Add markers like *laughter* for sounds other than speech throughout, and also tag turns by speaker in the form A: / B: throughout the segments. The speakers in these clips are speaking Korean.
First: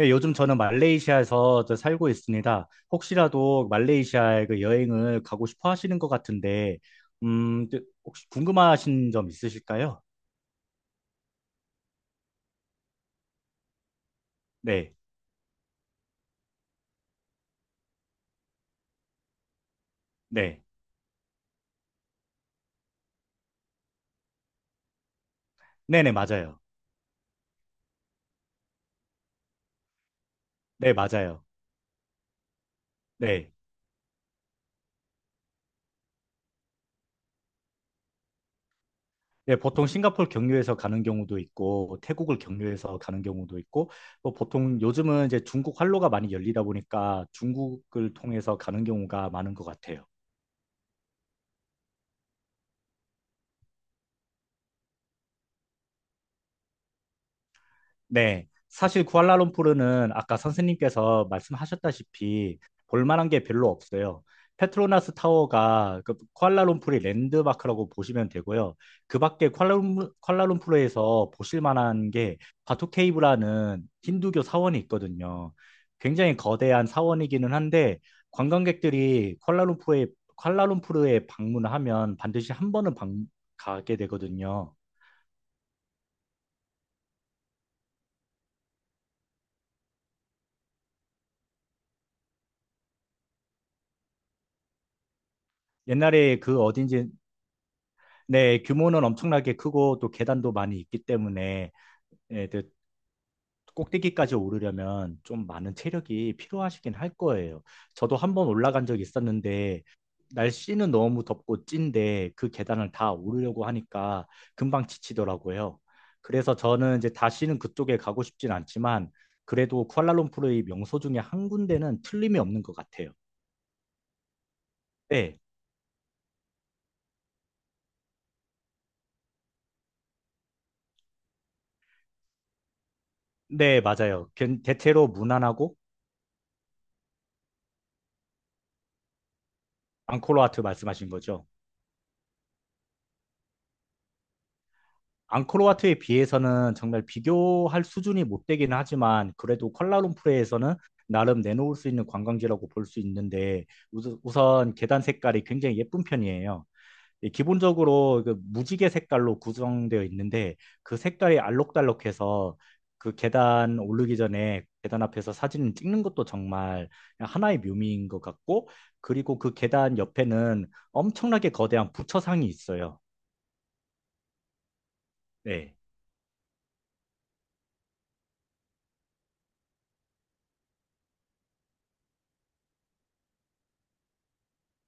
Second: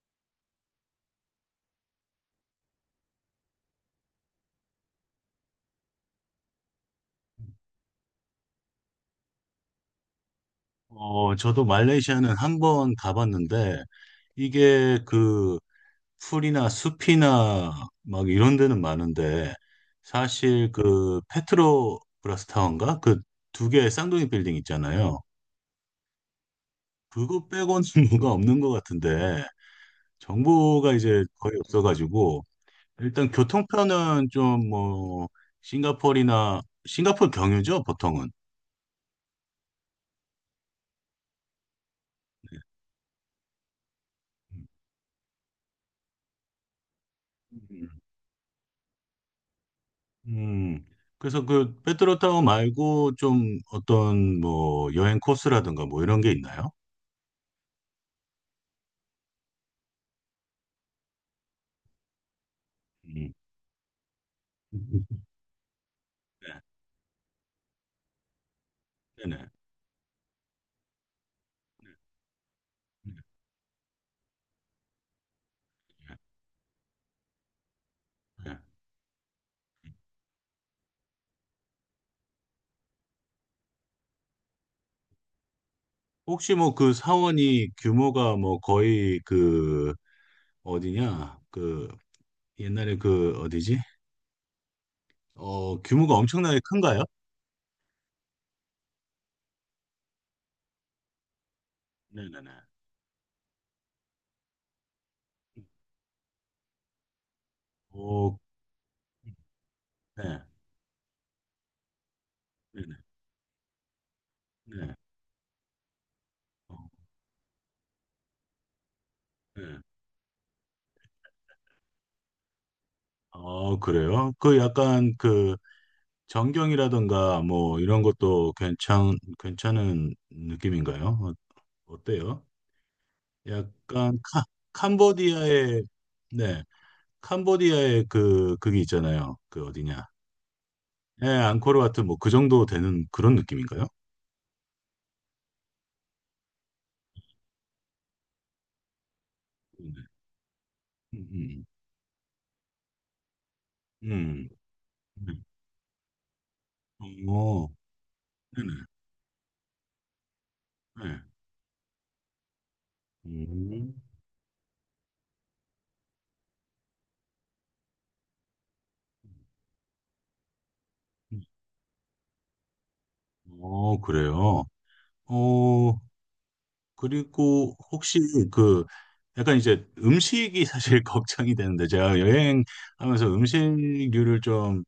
A: 예, 요즘 저는 말레이시아에서 저 살고 있습니다. 혹시라도 말레이시아에 그 여행을 가고 싶어 하시는 것 같은데, 혹시 궁금하신 점 있으실까요?
B: 저도 말레이시아는 한 번 가봤는데,
A: 네,
B: 이게 그 풀이나 숲이나 막 이런 데는 많은데,
A: 네,
B: 사실 그 페트로브라스 타워인가? 그 두 개의 쌍둥이 빌딩 있잖아요.
A: 네네, 맞아요.
B: 그거 빼고는 *laughs* 뭐가 없는 것 같은데,
A: 네,
B: 정보가 이제
A: 맞아요.
B: 거의 없어가지고, 일단
A: 네.
B: 교통편은 좀 뭐, 싱가포르나, 싱가포르 경유죠, 보통은.
A: 네, 보통 싱가포르 경유해서 가는 경우도 있고, 태국을 경유해서 가는 경우도 있고, 뭐 보통 요즘은 이제 중국 활로가 많이 열리다 보니까
B: 음.
A: 중국을 통해서 가는 경우가 많은 것 같아요.
B: 음, 그래서 그 페트로 타워 말고 좀 어떤 뭐 여행 코스라든가 뭐 이런 게 있나요?
A: 네, 사실 쿠알라룸푸르는 아까 선생님께서 말씀하셨다시피 볼 만한
B: 음.
A: 게 별로 없어요.
B: 네,
A: 페트로나스 타워가 그 쿠알라룸푸르의 랜드마크라고 보시면 되고요. 그 밖에
B: 네네.
A: 쿠알라룸푸르에서 보실 만한 게
B: 네,
A: 바투케이브라는 힌두교 사원이 있거든요.
B: 네,
A: 굉장히 거대한 사원이기는 한데
B: 네.
A: 관광객들이 쿠알라룸푸르에 방문하면 반드시 한 번은 가게 되거든요.
B: 혹시 뭐 그 사원이 규모가 뭐 거의 그 어디냐? 그 옛날에 그 어디지? 규모가
A: 옛날에 그
B: 엄청나게 큰가요?
A: 어딘지 네, 규모는 엄청나게 크고 또 계단도 많이 있기 때문에 예,
B: 네네네.
A: 그 꼭대기까지 오르려면 좀 많은 체력이 필요하시긴 할 거예요. 저도 한
B: 오,
A: 번 올라간 적이 있었는데
B: 네,
A: 날씨는 너무 덥고 찐데 그 계단을
B: 네네,
A: 다 오르려고 하니까 금방
B: 네.
A: 지치더라고요. 그래서
B: 어,
A: 저는 이제 다시는 그쪽에 가고 싶진 않지만
B: 네.
A: 그래도 쿠알라룸푸르의 명소 중에 한 군데는 틀림이 없는 것 같아요.
B: 아, 그래요? 그 약간
A: 네,
B: 그 전경이라든가 뭐 이런 것도 괜찮은 느낌인가요? 어때요?
A: 네,
B: 약간
A: 맞아요. 대체로 무난하고
B: 캄보디아의 네 캄보디아의 그 그게 있잖아요. 그 어디냐?
A: 앙코르와트 말씀하신
B: 예,
A: 거죠.
B: 앙코르 와트 뭐 그 정도 되는 그런 느낌인가요?
A: 앙코르와트에 비해서는 정말 비교할 수준이 못 되긴 하지만 그래도
B: 네.
A: 콜라룸푸르에서는
B: 음,
A: 나름
B: 음,
A: 내놓을 수 있는 관광지라고 볼 수 있는데
B: 음.
A: 우선 계단
B: 음.
A: 색깔이 굉장히 예쁜 편이에요.
B: 네.
A: 예,
B: 어,
A: 기본적으로 그
B: 네네.
A: 무지개 색깔로 구성되어 있는데 그
B: 네.
A: 색깔이 알록달록해서 그 계단
B: 음.
A: 오르기 전에 계단 앞에서 사진을 찍는 것도 정말 하나의 묘미인 것 같고, 그리고 그 계단 옆에는
B: 음.
A: 엄청나게 거대한 부처상이 있어요.
B: 어, 그래요.
A: 네.
B: 어, 그리고 혹시 그 약간 이제 음식이 사실 *laughs* 걱정이 되는데 제가 여행하면서 음식류를 좀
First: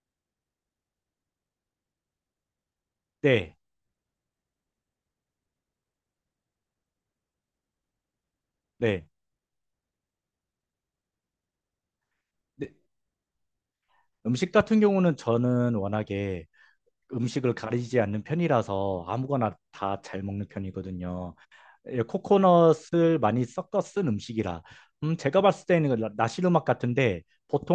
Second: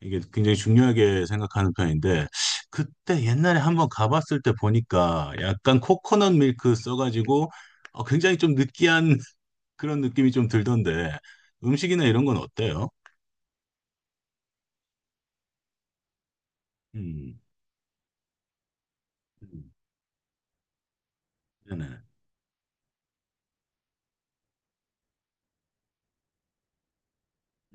B: 이게 굉장히 중요하게 생각하는 편인데 그때
A: 네.
B: 옛날에 한번 가봤을 때 보니까 약간 코코넛 밀크 써가지고 굉장히 좀
A: 네.
B: 느끼한 *laughs* 그런 느낌이 좀 들던데 음식이나 이런 건
A: 네,
B: 어때요?
A: 음식 같은 경우는 저는 워낙에
B: 음,
A: 음식을 가리지 않는 편이라서 아무거나
B: 음,
A: 다 잘 먹는 편이거든요.
B: 네네.
A: 예, 코코넛을 많이 섞어 쓴 음식이라. 제가 봤을 때는 나시르막 같은데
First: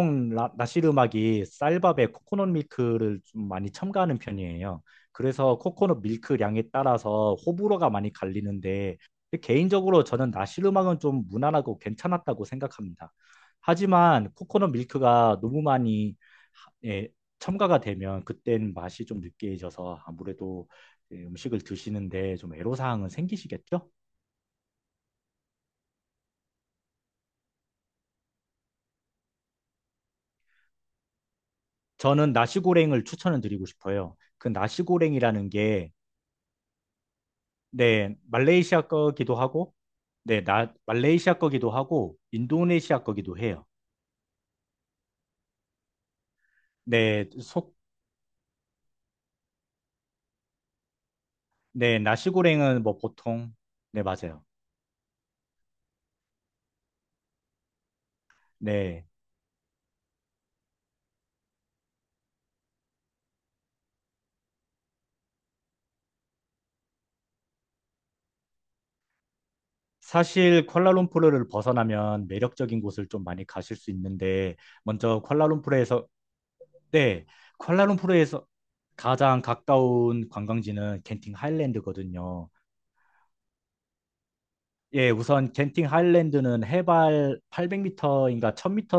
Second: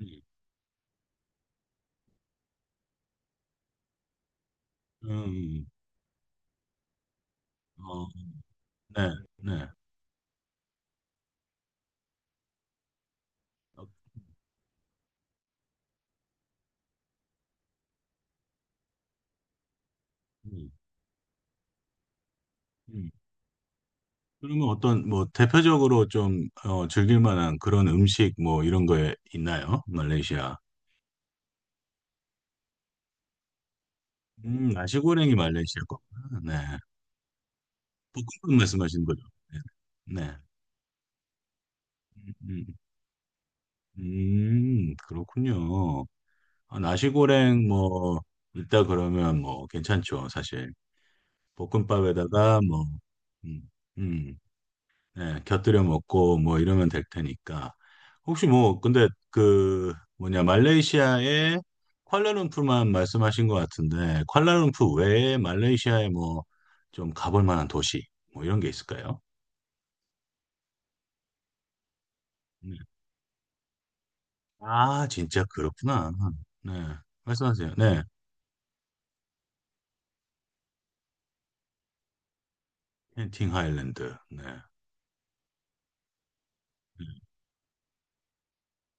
B: 음,
A: 나시르막이 쌀밥에 코코넛 밀크를 좀 많이 첨가하는 편이에요. 그래서
B: 음,
A: 코코넛 밀크량에 따라서 호불호가
B: 어,
A: 많이 갈리는데
B: 네, 네.
A: 개인적으로 저는 나시르막은 좀 무난하고 괜찮았다고 생각합니다.
B: 어,
A: 하지만 코코넛 밀크가 너무 많이 예, 첨가가 되면 그땐 맛이 좀 느끼해져서 아무래도
B: 음,
A: 예, 음식을 드시는데 좀 애로사항은
B: 음.
A: 생기시겠죠?
B: 그러면 어떤 뭐 대표적으로 좀 즐길 만한 그런 음식 뭐 이런 거에 있나요? 말레이시아.
A: 저는 나시고랭을 추천을 드리고 싶어요. 그
B: 나시고랭이
A: 나시고랭이라는
B: 말레이시아
A: 게
B: 거구나. 네.
A: 네,
B: 볶음밥
A: 말레이시아
B: 말씀하시는 거죠?
A: 거기도 하고
B: 네. 네.
A: 네, 나 말레이시아 거기도 하고
B: 음,
A: 인도네시아 거기도 해요.
B: 그렇군요. 아,
A: 네,
B: 나시고랭
A: 속
B: 뭐 있다 그러면 뭐 괜찮죠, 사실.
A: 네,
B: 볶음밥에다가
A: 나시고랭은
B: 뭐
A: 뭐 보통
B: 음,
A: 네,
B: 음.
A: 맞아요.
B: 예, 곁들여 먹고 뭐 이러면 될 테니까. 혹시 뭐 근데
A: 네.
B: 그 뭐냐 말레이시아의 쿠알라룸푸르만 말씀하신 것 같은데 쿠알라룸푸르 외에 말레이시아에 뭐 좀 가볼 만한 도시 뭐 이런 게 있을까요?
A: 사실 콜라룸푸르를 벗어나면
B: 네.
A: 매력적인 곳을 좀 많이 가실 수 있는데
B: 아
A: 먼저
B: 진짜
A: 콜라룸푸르에서
B: 그렇구나. 네
A: 네,
B: 말씀하세요. 네
A: 쿠알라룸푸르에서 가장 가까운 관광지는 genting 하일랜드거든요.
B: 켄팅 하일랜드. 네.
A: 예, 우선 genting 하일랜드는
B: 네.
A: 해발 800m인가 1000m쯤에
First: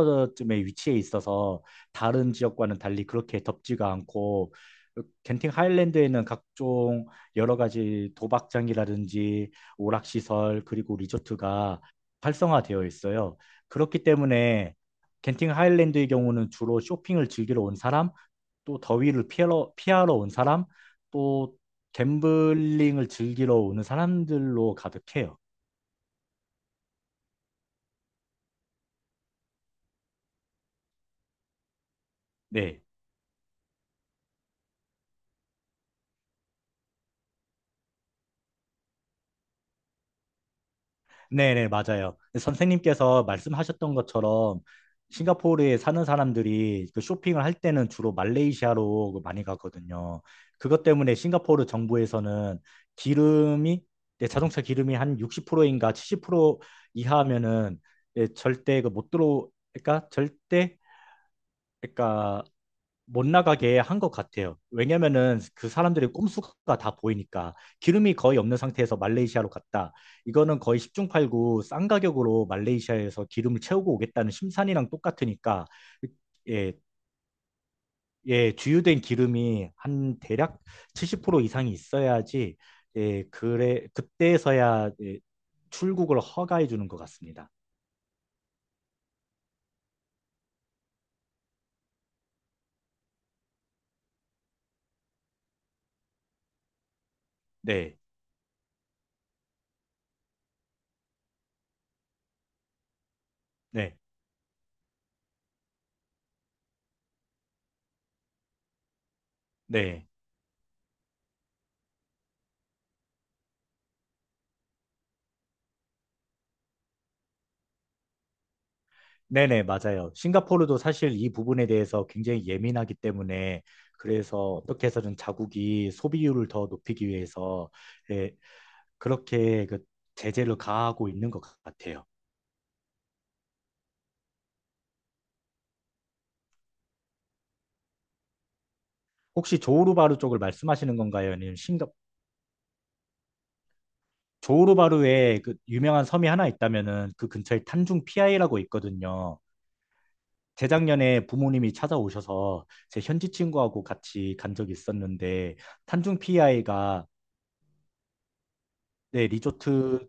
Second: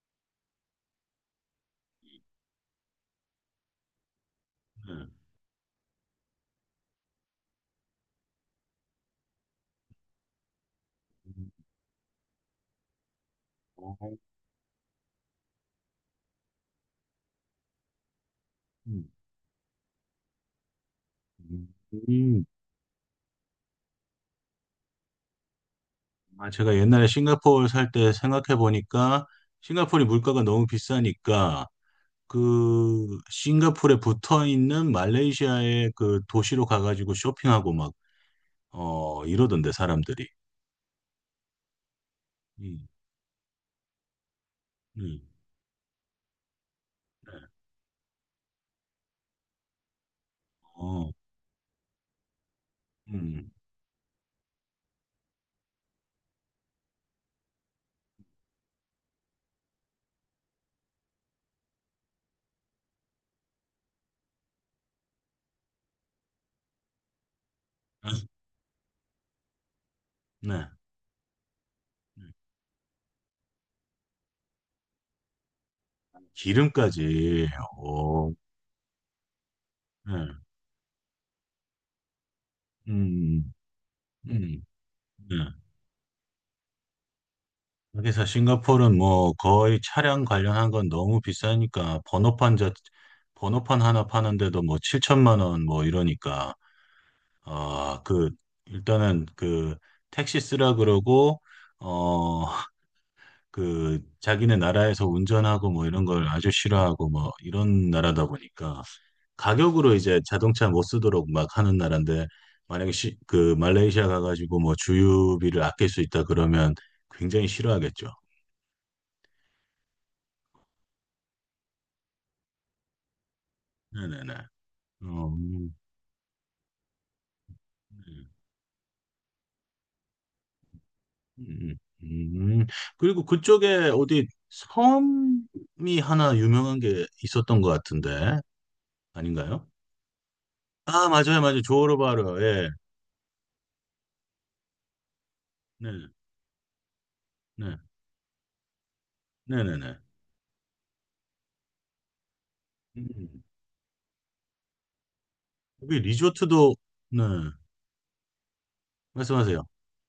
A: 위치해 있어서 다른 지역과는 달리 그렇게 덥지가 않고
B: 네.
A: 겐팅 하일랜드에는 각종 여러 가지 도박장이라든지 오락시설 그리고
B: 음,
A: 리조트가 활성화되어 있어요. 그렇기
B: 어,
A: 때문에 겐팅 하일랜드의 경우는 주로 쇼핑을 즐기러 온 사람, 또
B: 음,
A: 피하러 온 사람, 또
B: 음.
A: 갬블링을 즐기러 오는 사람들로 가득해요.
B: 아, 제가 옛날에 싱가포르 살 때 생각해 보니까 싱가포르 물가가 너무 비싸니까
A: 네.
B: 그 싱가포르에 붙어 있는 말레이시아의 그 도시로 가가지고 쇼핑하고 막, 어, 이러던데, 사람들이.
A: 네네, 맞아요.
B: 음,
A: 선생님께서 말씀하셨던 것처럼
B: 음,
A: 싱가포르에 사는 사람들이 그
B: 네.
A: 쇼핑을 할 때는 주로 말레이시아로 그 많이 가거든요. 그것
B: 어,
A: 때문에 싱가포르 정부에서는
B: 음,
A: 기름이, 네, 자동차 기름이 한 60%인가 70% 이하면은 예, 절대 그 못 들어, 그러니까 절대, 그러니까 못 나가게 한 것 같아요. 왜냐면은 그 사람들의 꼼수가 다 보이니까 기름이 거의 없는 상태에서 말레이시아로 갔다. 이거는
B: 네.
A: 거의 십중팔구 싼 가격으로 말레이시아에서 기름을 채우고 오겠다는 심산이랑 똑같으니까 예,
B: 기름까지, 어,
A: 예, 주유된 기름이 한
B: 네.
A: 대략 70% 이상이 있어야지 예,
B: 음, 음,
A: 그때서야 예,
B: 네.
A: 출국을 허가해 주는 것 같습니다.
B: 그래서 싱가포르는 뭐 거의 차량 관련한 건 너무 비싸니까 번호판 자, 번호판 하나 파는데도 뭐 7천만 원 뭐 이러니까
A: 네,
B: 아, 그, 일단은 그, 택시 쓰라 그러고, 어,
A: 네,
B: 그, 자기네 나라에서 운전하고 뭐 이런 걸 아주 싫어하고 뭐 이런 나라다 보니까 가격으로
A: 네.
B: 이제 자동차 못 쓰도록 막 하는 나라인데, 만약에 시, 그, 말레이시아 가가지고 뭐 주유비를 아낄 수 있다 그러면 굉장히 싫어하겠죠.
A: 네네, 맞아요. 싱가포르도 사실 이 부분에 대해서 굉장히 예민하기 때문에
B: 네네네.
A: 그래서
B: 어,
A: 어떻게 해서든
B: 음,
A: 자국이 소비율을 더 높이기 위해서 예, 그렇게 그 제재를 가하고 있는 것
B: 음,
A: 같아요.
B: 음. 음. 그리고 그쪽에 어디 섬이 하나 유명한 게 있었던 것 같은데,
A: 혹시
B: 아닌가요?
A: 조호르바루 쪽을 말씀하시는
B: 아,
A: 건가요?
B: 맞아요,
A: 아니면
B: 맞아요.
A: 싱가
B: 조호르바르. 예.
A: 조호르바루에 그
B: 네,
A: 유명한 섬이 하나 있다면은 그 근처에
B: 네,
A: 탄중 피아이라고 있거든요.
B: 네, 네, 네.
A: 재작년에 부모님이 찾아오셔서 제 현지
B: 음.
A: 친구하고 같이 간 적이 있었는데
B: 여기
A: 탄중
B: 리조트도,
A: 피아이가
B: 네,
A: 네,
B: 말씀하세요.
A: 리조트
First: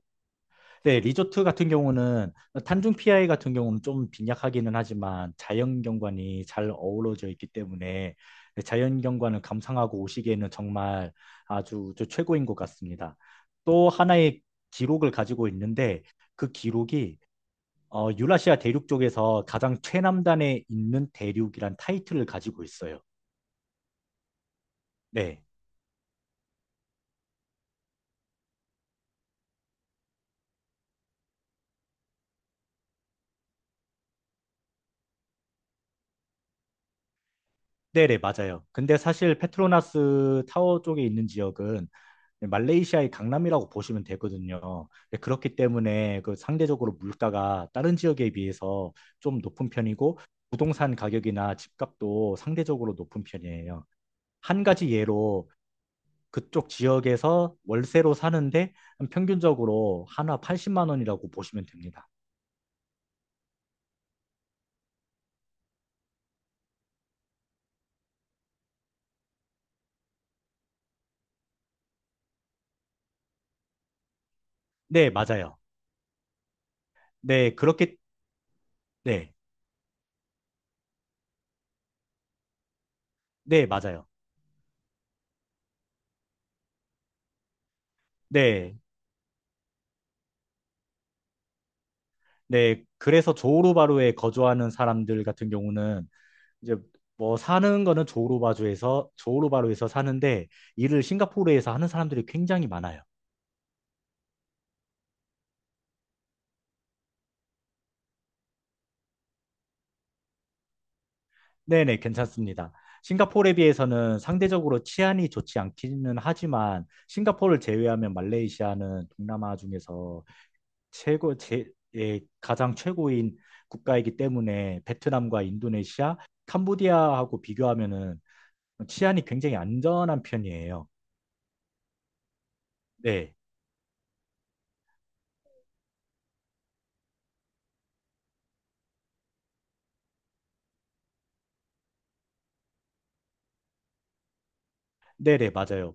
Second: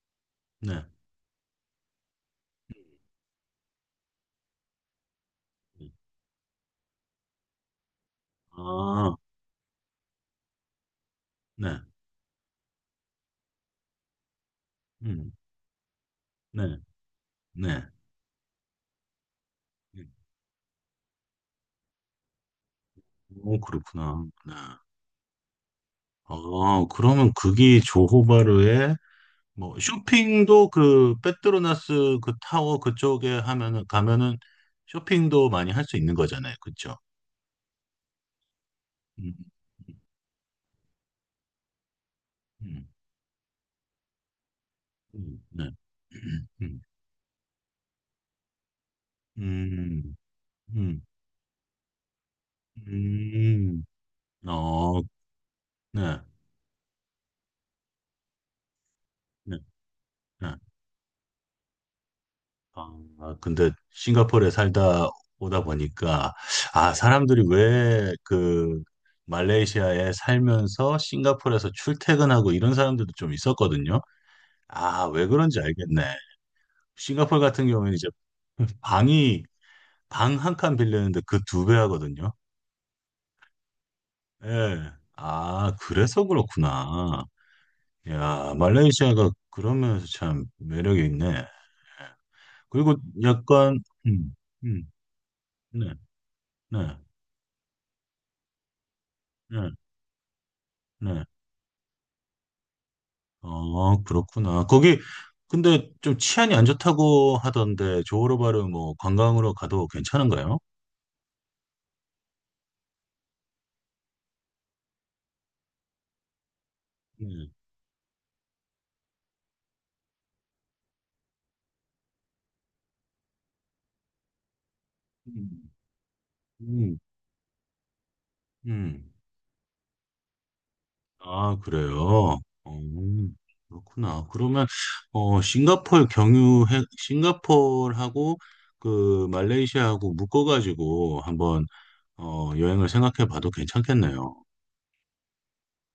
B: 네.
A: 네, 리조트 같은 경우는 탄중 피아이 같은 경우는 좀 빈약하기는 하지만 자연 경관이 잘 어우러져 있기 때문에 네, 자연
B: 아,
A: 경관을 감상하고 오시기에는 정말
B: 네,
A: 아주 저 최고인 것 같습니다. 또 하나의 기록을
B: 음,
A: 가지고 있는데 그
B: 네,
A: 기록이
B: 네.
A: 유라시아 대륙 쪽에서 가장 최남단에 있는 대륙이란 타이틀을 가지고 있어요.
B: 오, 그렇구나. 네.
A: 네.
B: 아, 그러면 그게 조호바르에 뭐 쇼핑도 그 페트로나스 그 타워 그쪽에 하면은 가면은 쇼핑도 많이 할 수 있는 거잖아요. 그렇죠?
A: 네네, 맞아요. 근데
B: 음,
A: 사실
B: 음,
A: 페트로나스 타워 쪽에 있는 지역은
B: 음,
A: 말레이시아의 강남이라고 보시면 되거든요. 그렇기
B: 네.
A: 때문에 그
B: *clears throat* 음,
A: 상대적으로 물가가 다른 지역에 비해서 좀 높은
B: 음.
A: 편이고 부동산
B: 음,
A: 가격이나 집값도 상대적으로 높은
B: 음,
A: 편이에요. 한 가지
B: 어,
A: 예로
B: 네,
A: 그쪽 지역에서 월세로 사는데
B: 네,
A: 평균적으로 하나
B: 네.
A: 80만 원이라고 보시면 됩니다.
B: 아, 근데 싱가포르에 살다 오다 보니까, 아, 사람들이 왜 그 말레이시아에 살면서 싱가포르에서 출퇴근하고 이런 사람들도 좀 있었거든요. 아,
A: 네,
B: 왜
A: 맞아요.
B: 그런지 알겠네. 싱가포르
A: 네,
B: 같은 경우에는
A: 그렇게
B: 이제
A: 네.
B: 방이, 방 한 칸 빌리는데 그 2배 하거든요.
A: 네, 맞아요.
B: 예. 아, 그래서 그렇구나. 야,
A: 네.
B: 말레이시아가 그런 면에서 참 매력이 있네.
A: 네,
B: 그리고
A: 그래서
B: 약간
A: 조호르바루에
B: 음,
A: 거주하는
B: 음,
A: 사람들 같은
B: 네,
A: 경우는 이제
B: 네,
A: 뭐 사는 거는 조호르바주에서
B: 네,
A: 조호르바루에서 사는데 일을
B: 네.
A: 싱가포르에서 하는 사람들이 굉장히 많아요.
B: 어, 그렇구나. 거기 근데 좀 치안이 안 좋다고 하던데 조호르바르 뭐 관광으로 가도 괜찮은가요?
A: 네네, 괜찮습니다. 싱가포르에 비해서는 상대적으로 치안이 좋지 않기는 하지만
B: 네.
A: 싱가포르를 제외하면 말레이시아는 동남아 중에서 최고 제 예, 가장 최고인 국가이기 때문에 베트남과
B: 음,
A: 인도네시아,
B: 음,
A: 캄보디아하고 비교하면은
B: 음.
A: 치안이 굉장히 안전한 편이에요.
B: 아, 그래요. 어,
A: 네.
B: 그렇구나. 그러면 싱가포르 경유해 싱가포르하고 그 말레이시아하고 묶어가지고 한번 여행을 생각해 봐도 괜찮겠네요.
A: 네네, 맞아요.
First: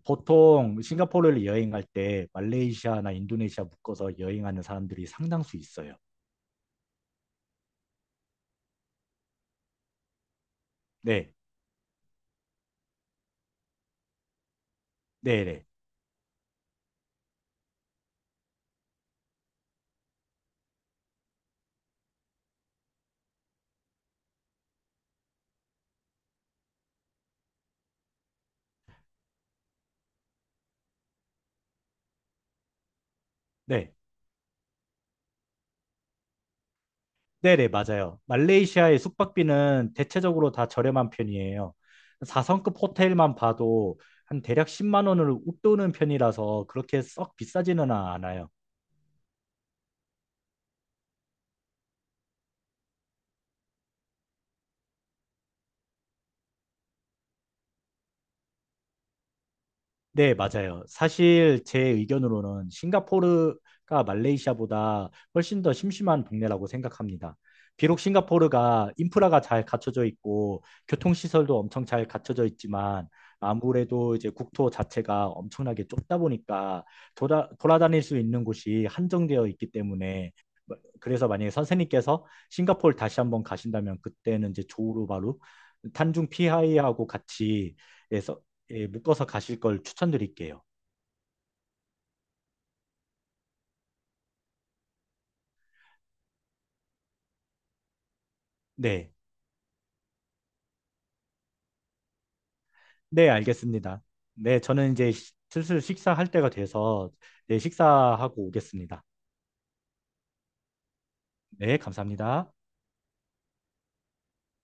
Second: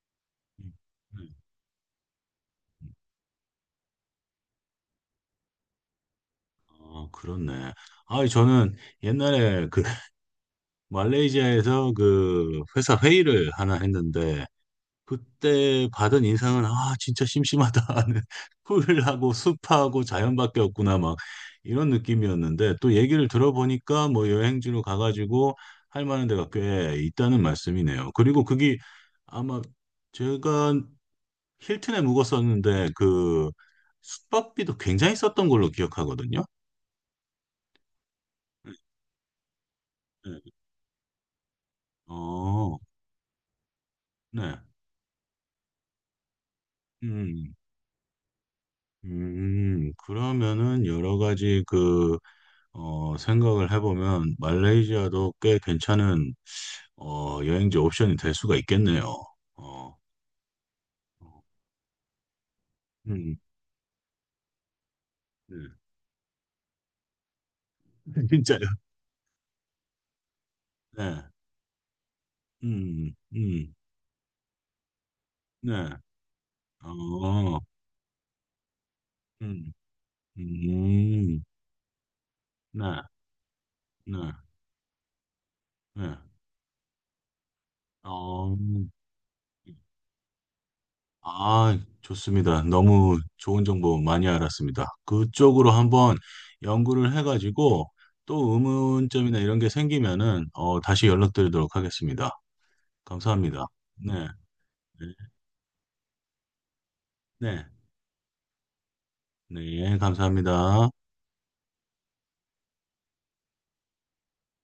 B: 음,
A: 보통
B: 네.
A: 싱가포르를 여행 갈때 말레이시아나 인도네시아 묶어서 여행하는 사람들이 상당수 있어요.
B: 어, 그렇네. 아, 저는 옛날에 그 *laughs*
A: 네,
B: 말레이시아에서 그 회사 회의를 하나 했는데
A: 네네,
B: 그때 받은 인상은 아, 진짜 심심하다. *laughs* 풀하고 숲하고 자연밖에 없구나 막 이런 느낌이었는데 또 얘기를 들어보니까 뭐 여행지로 가가지고 할 만한 데가 꽤 있다는 말씀이네요. 그리고 그게 아마 제가 힐튼에 묵었었는데 그
A: 네,
B: 숙박비도 굉장히 썼던 걸로 기억하거든요.
A: 네네, 맞아요. 말레이시아의 숙박비는
B: 네.
A: 대체적으로 다 저렴한 편이에요. 4성급
B: 어.
A: 호텔만 봐도 한
B: 네.
A: 대략 10만 원을 웃도는 편이라서 그렇게 썩
B: 음,
A: 비싸지는 않아요.
B: 그러면은 여러 가지 그, 생각을 해보면 말레이시아도 꽤 괜찮은, 여행지 옵션이 될 수가 있겠네요. 어,
A: 네, 맞아요. 사실 제 의견으로는
B: 음,
A: 싱가포르가 말레이시아보다
B: 네.
A: 훨씬 더 심심한 동네라고 생각합니다. 비록
B: *laughs* 진짜요?
A: 싱가포르가 인프라가 잘 갖춰져 있고
B: 네.
A: 교통시설도 엄청 잘 갖춰져 있지만
B: 음, 음,
A: 아무래도 이제 국토 자체가 엄청나게
B: 네.
A: 좁다 보니까
B: 어,
A: 돌아다닐 수 있는 곳이 한정되어
B: 음,
A: 있기 때문에 뭐, 그래서
B: 음,
A: 만약에 선생님께서
B: 네,
A: 싱가포르 다시 한번 가신다면
B: 네,
A: 그때는 이제 조우루바루
B: 네.
A: 탄중 피하이하고 같이 해서
B: 어,
A: 예, 묶어서 가실 걸 추천드릴게요.
B: 아, 좋습니다. 너무 좋은 정보 많이 알았습니다. 그쪽으로 한번 연구를 해가지고 또
A: 네.
B: 의문점이나 이런 게 생기면은 다시 연락드리도록 하겠습니다.
A: 네,
B: 감사합니다.
A: 알겠습니다.
B: 네,
A: 네, 저는 이제
B: 네,
A: 슬슬 식사할 때가 돼서 네,
B: 네,
A: 식사하고 오겠습니다.
B: 네, 예, 감사합니다.
A: 네, 감사합니다.